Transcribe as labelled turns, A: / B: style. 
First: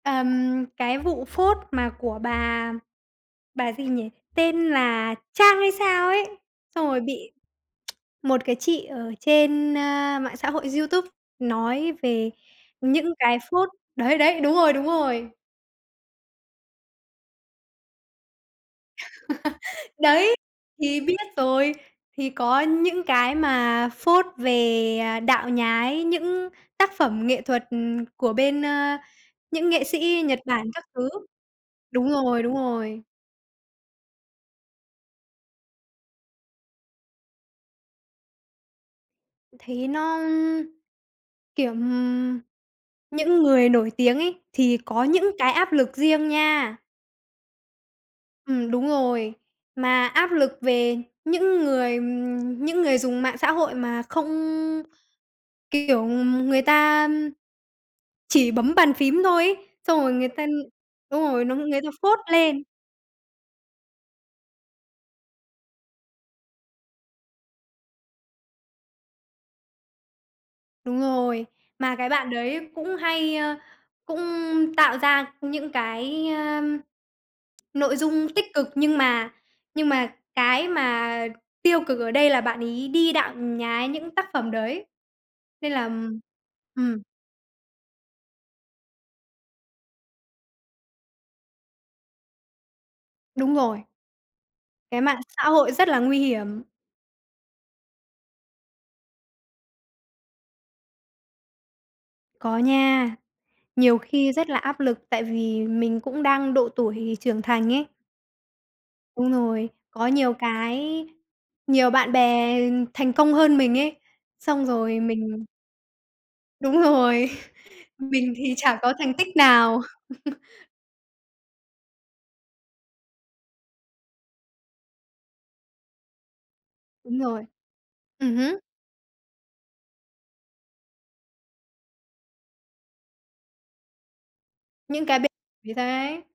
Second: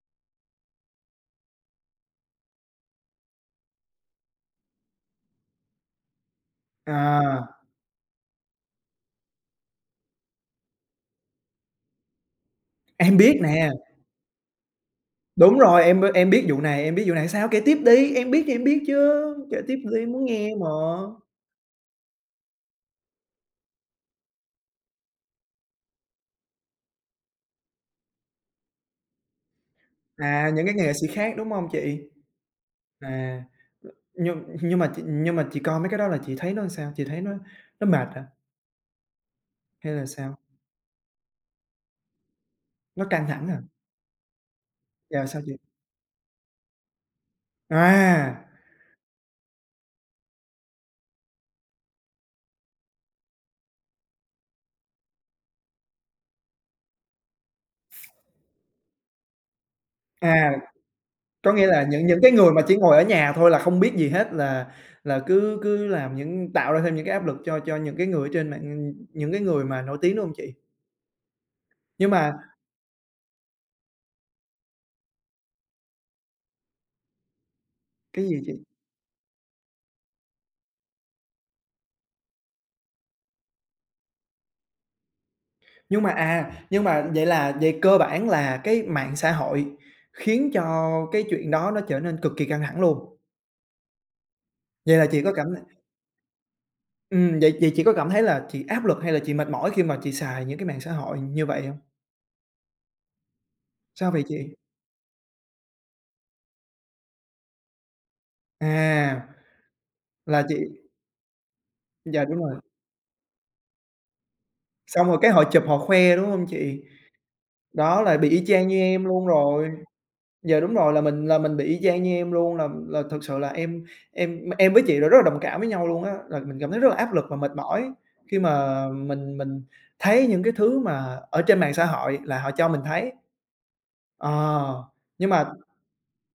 A: Ờm, cái vụ phốt mà của bà, bà gì nhỉ? Tên là Trang hay sao ấy, xong rồi bị
B: À!
A: một cái chị ở trên, a, mạng xã hội YouTube nói về những
B: Em
A: cái
B: biết
A: phốt
B: nè.
A: đấy, đấy, đúng rồi, đúng rồi.
B: Đúng rồi, em b em biết vụ này, em biết vụ này, sao kể tiếp đi, em biết, em biết chứ, kể tiếp đi, em muốn
A: Đấy,
B: nghe mà.
A: thì biết rồi, thì có những cái mà phốt về, à, đạo nhái, những tác phẩm nghệ thuật, ừm, của bên, ơ, những nghệ sĩ Nhật
B: À, những
A: Bản
B: cái
A: các
B: nghệ sĩ
A: thứ.
B: khác, đúng hông chị?
A: Đúng rồi, đúng rồi.
B: À, nhưng nhưng mà chị nhưng mà chị coi mấy cái đó là chị thấy nó làm sao, chị thấy nó nó mệt hả?
A: Thì
B: Hay là
A: nó,
B: sao?
A: ưm, kiểu, ừm,
B: Nó căng
A: những
B: thẳng hả?
A: người nổi tiếng ấy thì có
B: Dạ
A: những
B: sao chị?
A: cái áp lực riêng nha.
B: À!
A: Ừm, đúng rồi, mà áp lực về những người, ừm, những người dùng mạng xã hội mà không kiểu, ừm, người ta chỉ bấm bàn phím thôi ấy, xong rồi người ta
B: À,
A: đúng rồi,
B: có
A: nó
B: nghĩa
A: người
B: là
A: ta
B: những
A: phốt
B: những cái người mà
A: lên.
B: chỉ ngồi ở nhà thôi là không biết gì hết là là cứ cứ làm những tạo ra thêm những cái áp lực cho cho những cái người ở trên mạng, nh những cái người mà nổi tiếng, đúng hông chị?
A: Đúng rồi, mà
B: Nhưng
A: cái bạn
B: mà
A: đấy cũng hay, ơ, cũng tạo ra những cái, ơi, nội
B: Cái
A: dung
B: gì
A: tích
B: chị?
A: cực nhưng mà nhưng mà cái mà tiêu cực ở đây là bạn ấy đi đạo nhái những tác phẩm đấy. Nên là,
B: Nhưng mà,
A: ừm
B: à, nhưng
A: ừm.
B: mà vậy là vậy cơ bản là cái mạng xã hội khiến cho cái chuyện đó nó trở nên cực kì căng thẳng luôn?
A: Đúng rồi.
B: Vậy
A: Cái
B: là chị
A: mạng
B: có
A: xã
B: cảm la
A: hội rất là nguy hiểm.
B: Ừm, vậy chị chị có cảm thấy là chị áp lực hay là chị mệt mỏi khi mà chị xài những cái mạng xã hội như vậy hông?
A: Có nha, nhiều
B: Sao vậy
A: khi rất
B: chị?
A: là áp lực tại vì mình cũng đang độ tuổi trưởng thành ấy.
B: À!
A: [unintelligible] có nhiều
B: Là chị
A: cái nhiều bạn
B: Dạ, đúng
A: bè
B: rồi.
A: thành công hơn mình ấy, xong rồi
B: Xong rồi cái họ
A: mình
B: chụp, họ khoe, đúng hông chị?
A: Đúng rồi,
B: Đó là bị
A: mình
B: y
A: thì
B: chang như
A: chả có
B: em
A: thành
B: luôn
A: tích
B: rồi
A: nào.
B: dạ, đúng rồi là mình là mình bị y chang như em luôn là là thực sự là em em em với chị là rất là đồng cảm với nhau luôn á, là mình cảm thấy rất là áp
A: Đúng
B: lực và
A: rồi,
B: mệt mỏi
A: ừm
B: khi
A: hứm.
B: mà mình mình thấy những cái thứ mà ở trên mạng xã hội là họ cho mình thấy. Ờ,
A: Những cái b
B: nhưng mà
A: [unintelligible]